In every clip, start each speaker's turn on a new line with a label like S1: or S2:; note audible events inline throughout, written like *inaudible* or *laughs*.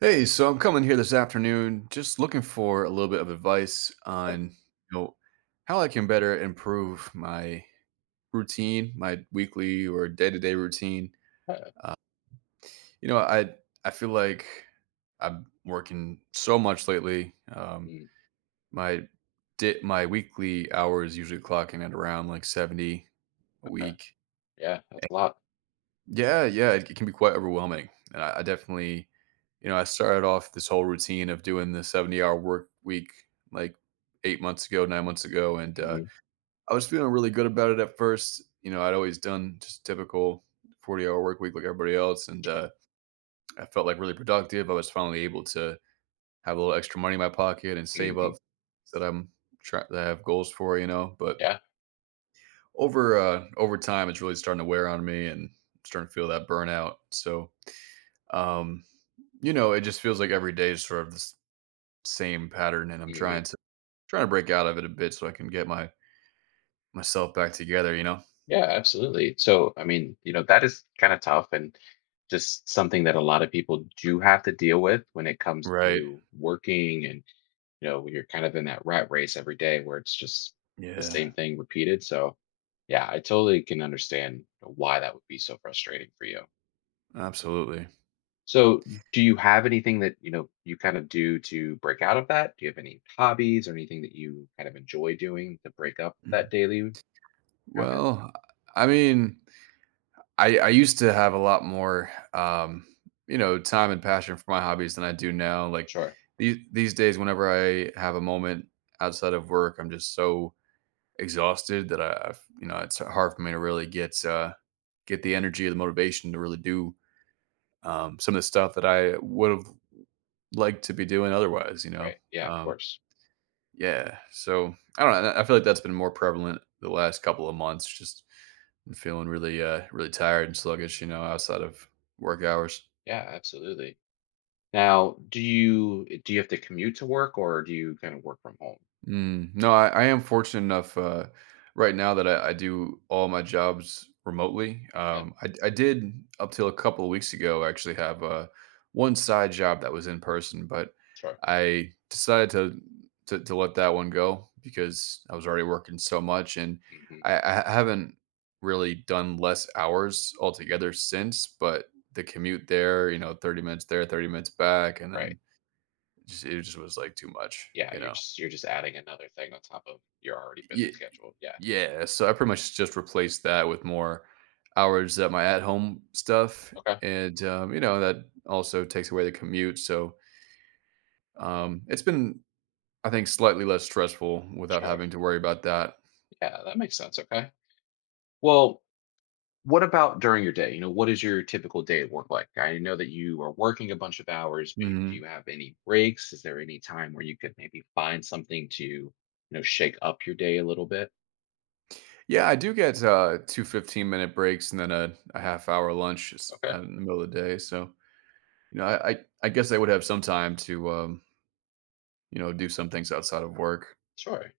S1: Hey, so I'm coming here this afternoon just looking for a little bit of advice
S2: Okay.
S1: on, you know, how I can better improve my routine, my weekly or day-to-day routine. You know, I feel like I'm working so much lately.
S2: Mm,
S1: My my weekly hours usually clocking at around like 70 a
S2: okay.
S1: week.
S2: Yeah, that's a lot.
S1: Yeah, yeah, it can be quite overwhelming, and I definitely you know, I started off this whole routine of doing the 70-hour work week, like, 8 months ago, 9 months ago, and,
S2: Mhm.
S1: I was feeling really good about it at first. You know, I'd always done just typical 40-hour work week like everybody else, and,
S2: Sure.
S1: I felt, like, really productive. I was finally able to have a little extra money in my pocket and save
S2: Mhm.
S1: up so that I'm try that I have goals for, you know. But
S2: Yeah.
S1: over, over time, it's really starting to wear on me and starting to feel that burnout. So, um, you know, it just feels like every day is sort of this same pattern, and I'm
S2: Mhm.
S1: trying to break out of it a bit so I can get my myself back together. You know,
S2: Yeah, absolutely. So, I mean, you know, that is kind of tough and just something that a lot of people do have to deal with when it comes
S1: right?
S2: to working and, you know, when you're kind of in that rat race every day where it's just the
S1: Yeah,
S2: same thing repeated. So, yeah, I totally can understand why that would be so frustrating for you.
S1: absolutely.
S2: So, do you have anything that you know you kind of do to break out of that? Do you have any hobbies or anything that you kind of enjoy doing to break up that
S1: Mhm.
S2: daily habit?
S1: Well, I mean, I used to have a lot more, you know, time and passion for my hobbies than I do now. Like
S2: Sure.
S1: these days, whenever I have a moment outside of work, I'm just so exhausted that I've, you know, it's hard for me to really get the energy or the motivation to really do some of the stuff that I would have liked to be doing otherwise, you know?
S2: Right. Yeah. Of
S1: Um,
S2: course.
S1: yeah. So I don't know. I feel like that's been more prevalent the last couple of months. Just been feeling really, really tired and sluggish, you know, outside of work hours.
S2: Yeah. Absolutely. Now, do you do you have to commute to work or do you kind of work from home?
S1: Mm, no, I am fortunate enough right now that I do all my jobs remotely.
S2: Okay.
S1: I did up till a couple of weeks ago actually have one side job that was in person, but
S2: Sure.
S1: I decided to let that one go because I was already working so much, and
S2: Hmm.
S1: I haven't really done less hours altogether since. But the commute there, you know, 30 minutes there, 30 minutes back, and
S2: Right.
S1: then just, it just was like too much,
S2: Yeah.
S1: you
S2: You're
S1: know.
S2: just you're just adding another thing on top of your already busy schedule. Yeah.
S1: Yeah, so I pretty much just replaced that with more hours at my at-home stuff,
S2: Okay.
S1: and, you know, that also takes away the commute. So, it's been, I think, slightly less stressful without
S2: Sure.
S1: having to worry about that.
S2: Yeah. That makes sense. Okay. Well, what about during your day? You know, what is your typical day at work like? I know that you are working a bunch of hours. Do you
S1: Mhm.
S2: have any breaks? Is there any time where you could maybe find something to, you know, shake up your day a little bit?
S1: Yeah, I do get, 2 15 minute breaks and then a half-hour lunch s
S2: Okay,
S1: out in the middle of the day. So, you know, I guess I would have some time to, you know, do some things outside of work.
S2: sure.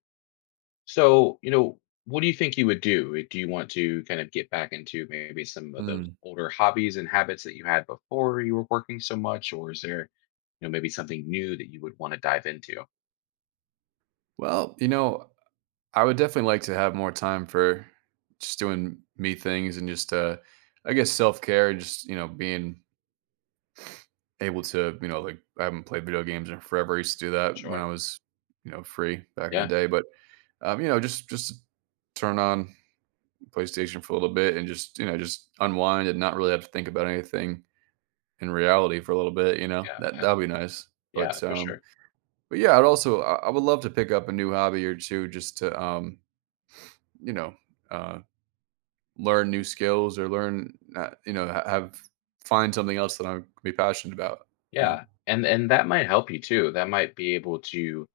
S2: So, you know, what do you think you would do? Do you want to kind of get back into maybe some of those
S1: Mm.
S2: older hobbies and habits that you had before you were working so much, or is there, you know, maybe something new that you would want to dive into?
S1: Well, you know, I would definitely like to have more time for just doing me things and just, I guess self care and just, you know, being able to, you know, like I haven't played video games in forever. I used to do that when
S2: Sure.
S1: I was, you know, free back in the
S2: Yeah.
S1: day. But, you know, just turn on PlayStation for a little bit and just, you know, just unwind and not really have to think about anything in reality for a little bit, you know,
S2: Yeah,
S1: that'd be
S2: absolutely.
S1: nice.
S2: Yeah,
S1: But,
S2: for
S1: um,
S2: sure.
S1: but yeah, I'd also, I would love to pick up a new hobby or two just to, you know, uh, learn new skills or learn, you know, have find something else that I am be passionate about, you know?
S2: Yeah. And that might help you too. That might be able to, you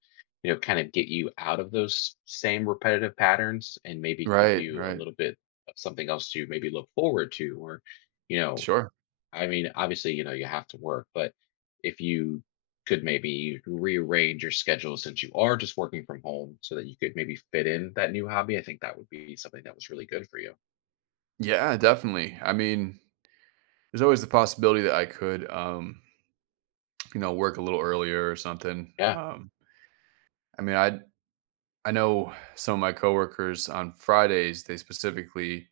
S2: know, kind of get you out of those same repetitive patterns and maybe give
S1: Right,
S2: you a
S1: right.
S2: little bit of something else to maybe look forward to, or, you know,
S1: Sure.
S2: I mean, obviously, you know, you have to work, but if you could maybe rearrange your schedule since you are just working from home so that you could maybe fit in that new hobby, I think that would be something that was really good for you.
S1: Yeah, definitely. I mean, there's always the possibility that I could, you know, work a little earlier or something.
S2: Yeah.
S1: I mean, I know some of my coworkers on Fridays, they specifically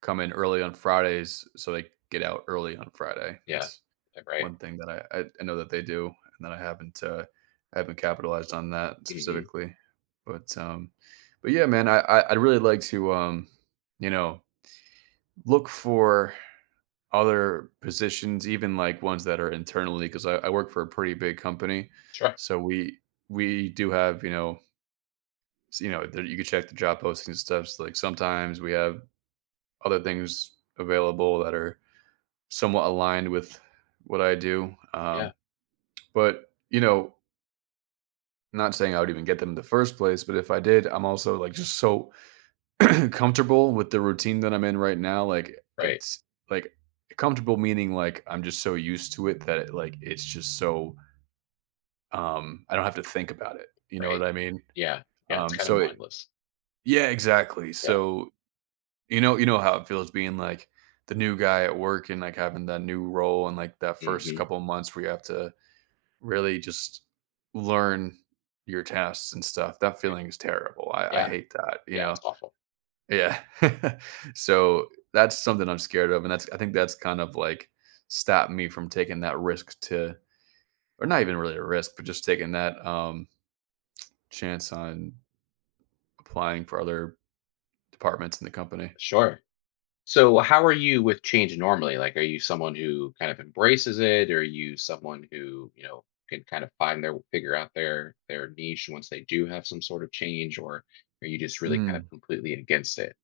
S1: come in early on Fridays so they get out early on Friday.
S2: Yeah.
S1: That's
S2: Right.
S1: one thing that I know that they do, and that I haven't capitalized on that
S2: Hmm.
S1: specifically, but, um but yeah, man, I'd really like to, you know, look for other positions, even, like, ones that are internally, because I work for a pretty big company,
S2: Sure.
S1: so we do have, you know, s you know, there you could check the job postings and stuff. So, like, sometimes we have other things available that are somewhat aligned with what I do,
S2: Yeah.
S1: but, you know, not saying I would even get them in the first place, but if I did, I'm also, like, just so *clears throat* comfortable with the routine that I'm in right now, like,
S2: Right.
S1: it's, like, comfortable meaning, like, I'm just so used to it that it, like, it's just so, I don't have to think about it, you know
S2: Right.
S1: what I mean?
S2: Yeah, yeah, it's kinda
S1: So it
S2: mindless.
S1: Yeah, exactly,
S2: Yeah.
S1: so, you know how it feels being, like, the new guy at work and, like, having that new role and, like, that first
S2: Mhm.
S1: couple months where you have to really just learn your tasks and stuff. That
S2: Right.
S1: feeling is terrible. I
S2: Yeah,
S1: hate that, you
S2: yeah,
S1: know?
S2: it's awful.
S1: Yeah. *laughs* So that's something I'm scared of. And that's, I think that's kind of like stopped me from taking that risk to, or not even really a risk, but just taking that chance on applying for other departments in the company.
S2: Sure. So, how are you with change normally? Like, are you someone who kind of embraces it? Or are you someone who, you know, can kind of find their figure out their niche once they do have some sort of change, or are you just really kind of
S1: Mm.
S2: completely against it?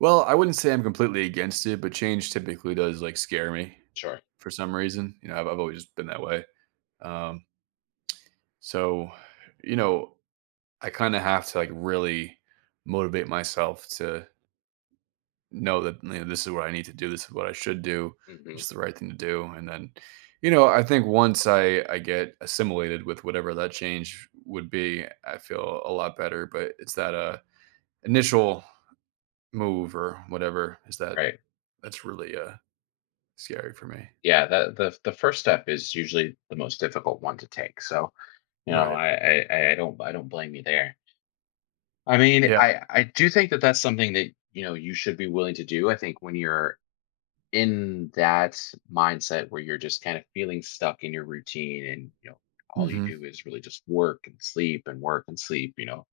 S1: Well, I wouldn't say I'm completely against it, but change typically does like scare me
S2: Sure.
S1: for some reason. You know, I've always just been that way. Um, so, you know, I kind of have to like really motivate myself to know that you know, this is what I need to do. This is what I should do. This
S2: Mhm.
S1: is the right thing to do. And then, you know, I think once I get assimilated with whatever that change would be, I feel a lot better. But it's that initial move or whatever is that
S2: Right.
S1: that's really scary for me.
S2: Yeah, the first step is usually the most difficult one to take, so, you know,
S1: Right.
S2: I don't blame you there. I mean,
S1: Yeah.
S2: I do think that that's something that, you know, you should be willing to do. I think when you're in that mindset where you're just kind of feeling stuck in your routine and, you know, all you
S1: Hmm.
S2: do is really just work and sleep and work and sleep, you know,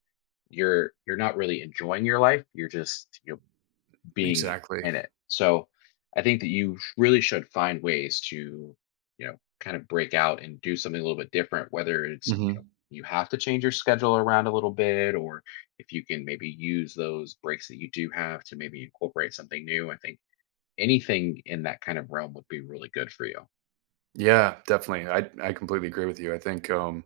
S2: you're not really enjoying your life. You're just, you being
S1: Exactly.
S2: in it. So I think that you really should find ways to, you know, kind of break out and do something a little bit different, whether it's, you know,
S1: Hmm.
S2: you have to change your schedule around a little bit, or if you can maybe use those breaks that you do have to maybe incorporate something new. I think anything in that kind of realm would be really good for you.
S1: Yeah, definitely. I completely agree with you. I think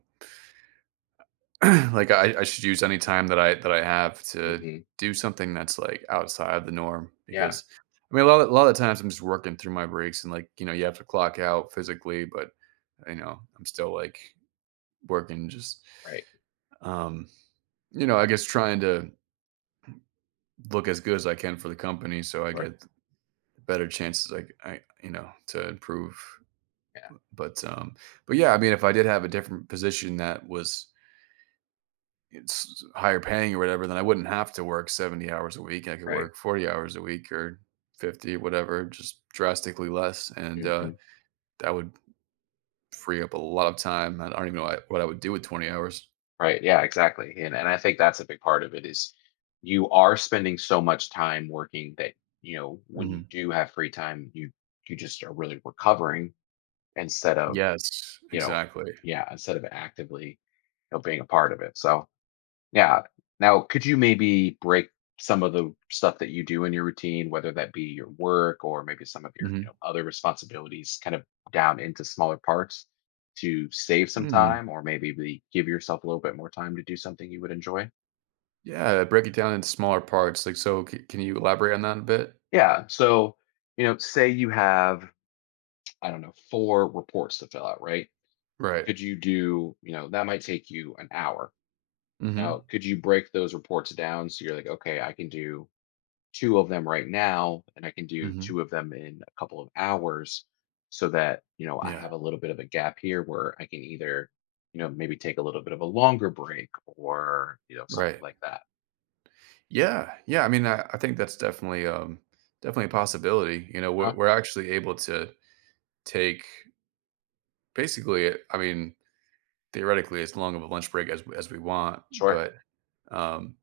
S1: *clears throat* like I should use any time that I have to
S2: Hmm.
S1: do something that's like outside of the norm.
S2: Yeah.
S1: Because I mean a lot of the times I'm just working through my breaks and like you know you have to clock out physically but you know I'm still like working. Just
S2: Right.
S1: um you know I guess trying to look as good as I can for the company so I
S2: Right.
S1: get better chances like I you know to improve.
S2: Yeah.
S1: But but yeah, I mean if I did have a different position that was it's higher paying or whatever, then I wouldn't have to work 70 hours a week. I could
S2: Right.
S1: work 40 hours a week or 50, whatever, just drastically less. And
S2: Mhm.
S1: that would free up a lot of time. I don't even know what I would do with 20 hours.
S2: Right. Yeah, exactly. And I think that's a big part of it is you are spending so much time working that, you know, when you
S1: Hmm.
S2: do have free time, you just are really recovering instead of,
S1: Yes,
S2: you know,
S1: exactly.
S2: yeah, instead of actively, you know, being a part of it. So yeah. Now, could you maybe break some of the stuff that you do in your routine, whether that be your work or maybe some of your, you
S1: Hmm.
S2: know, other responsibilities kind of down into smaller parts to save some
S1: Mm.
S2: time or maybe give yourself a little bit more time to do something you would enjoy?
S1: Yeah, break it down into smaller parts. Like, so can you elaborate on that a bit?
S2: Yeah. So, you know, say you have, I don't know, four reports to fill out, right?
S1: Right.
S2: Could you do, you know, that might take you an hour.
S1: Hmm.
S2: Now, could you break those reports down so you're like, okay, I can do two of them right now and I can do
S1: Hmm.
S2: two of them in a couple of hours so that, you know, I
S1: Yeah.
S2: have a little bit of a gap here where I can either, you know, maybe take a little bit of a longer break or, you know, something
S1: Right.
S2: like that.
S1: Yeah. Yeah. I mean, I think that's definitely, definitely a possibility. You know,
S2: Huh?
S1: we're actually able to take, basically, I mean, theoretically, as long of a lunch break as we want.
S2: Sure.
S1: But, um,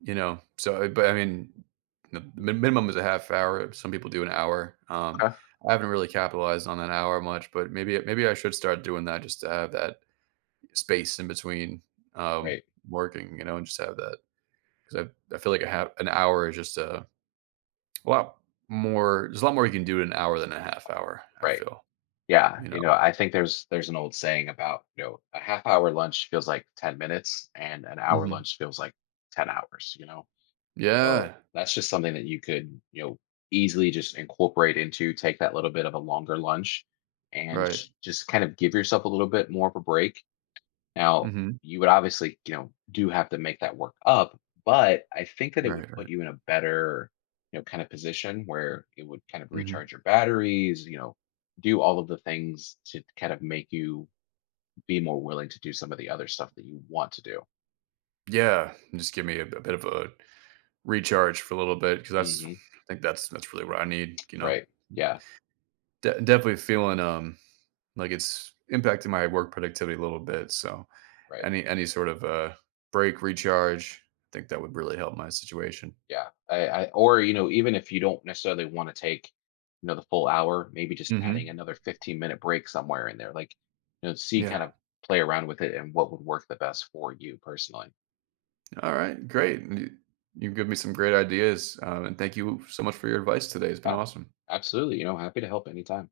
S1: you know, so, but I mean, the mi minimum is a half hour, some people do an hour,
S2: Okay.
S1: I haven't really capitalized on that hour much, but maybe I should start doing that just to have that space in between, um,
S2: Right.
S1: working, you know, and just have that. Because I feel like a half an hour is just a lot more there's a lot more you can do in an hour than a half hour, I
S2: Right.
S1: feel,
S2: Yeah.
S1: you
S2: You
S1: know?
S2: know, I think there's an old saying about, you know, a half hour lunch feels like 10 minutes and an hour
S1: Mhm.
S2: lunch feels like 10 hours, you know. Oh,
S1: Yeah.
S2: that's just something that you could, you know, easily just incorporate into, take that little bit of a longer lunch and
S1: Right.
S2: just kind of give yourself a little bit more of a break. Now,
S1: Mhm.
S2: you would obviously, you know, do have to make that work up, but I think that it would
S1: Right,
S2: put
S1: right.
S2: you in a better, you know, kind of position where it would kind of
S1: Mhm.
S2: recharge your batteries, you know, do all of the things to kind of make you be more willing to do some of the other stuff that you want to do.
S1: Yeah, just give me a bit of a recharge for a little bit because that's I
S2: Hmm.
S1: think that's really what I need. You know,
S2: Right. Yeah.
S1: Definitely feeling like it's impacting my work productivity a little bit. So
S2: Right.
S1: any sort of break recharge, I think that would really help my situation.
S2: Yeah, I or you know, even if you don't necessarily want to take, you know, the full hour, maybe just adding
S1: Hmm.
S2: another 15-minute break somewhere in there, like you know, see kind
S1: Yeah.
S2: of play around with it and what would work the best for you personally.
S1: All right. Great. You give me some great ideas, and thank you so much for your advice today. It's been
S2: Yeah,
S1: awesome.
S2: absolutely. You know, happy to help anytime.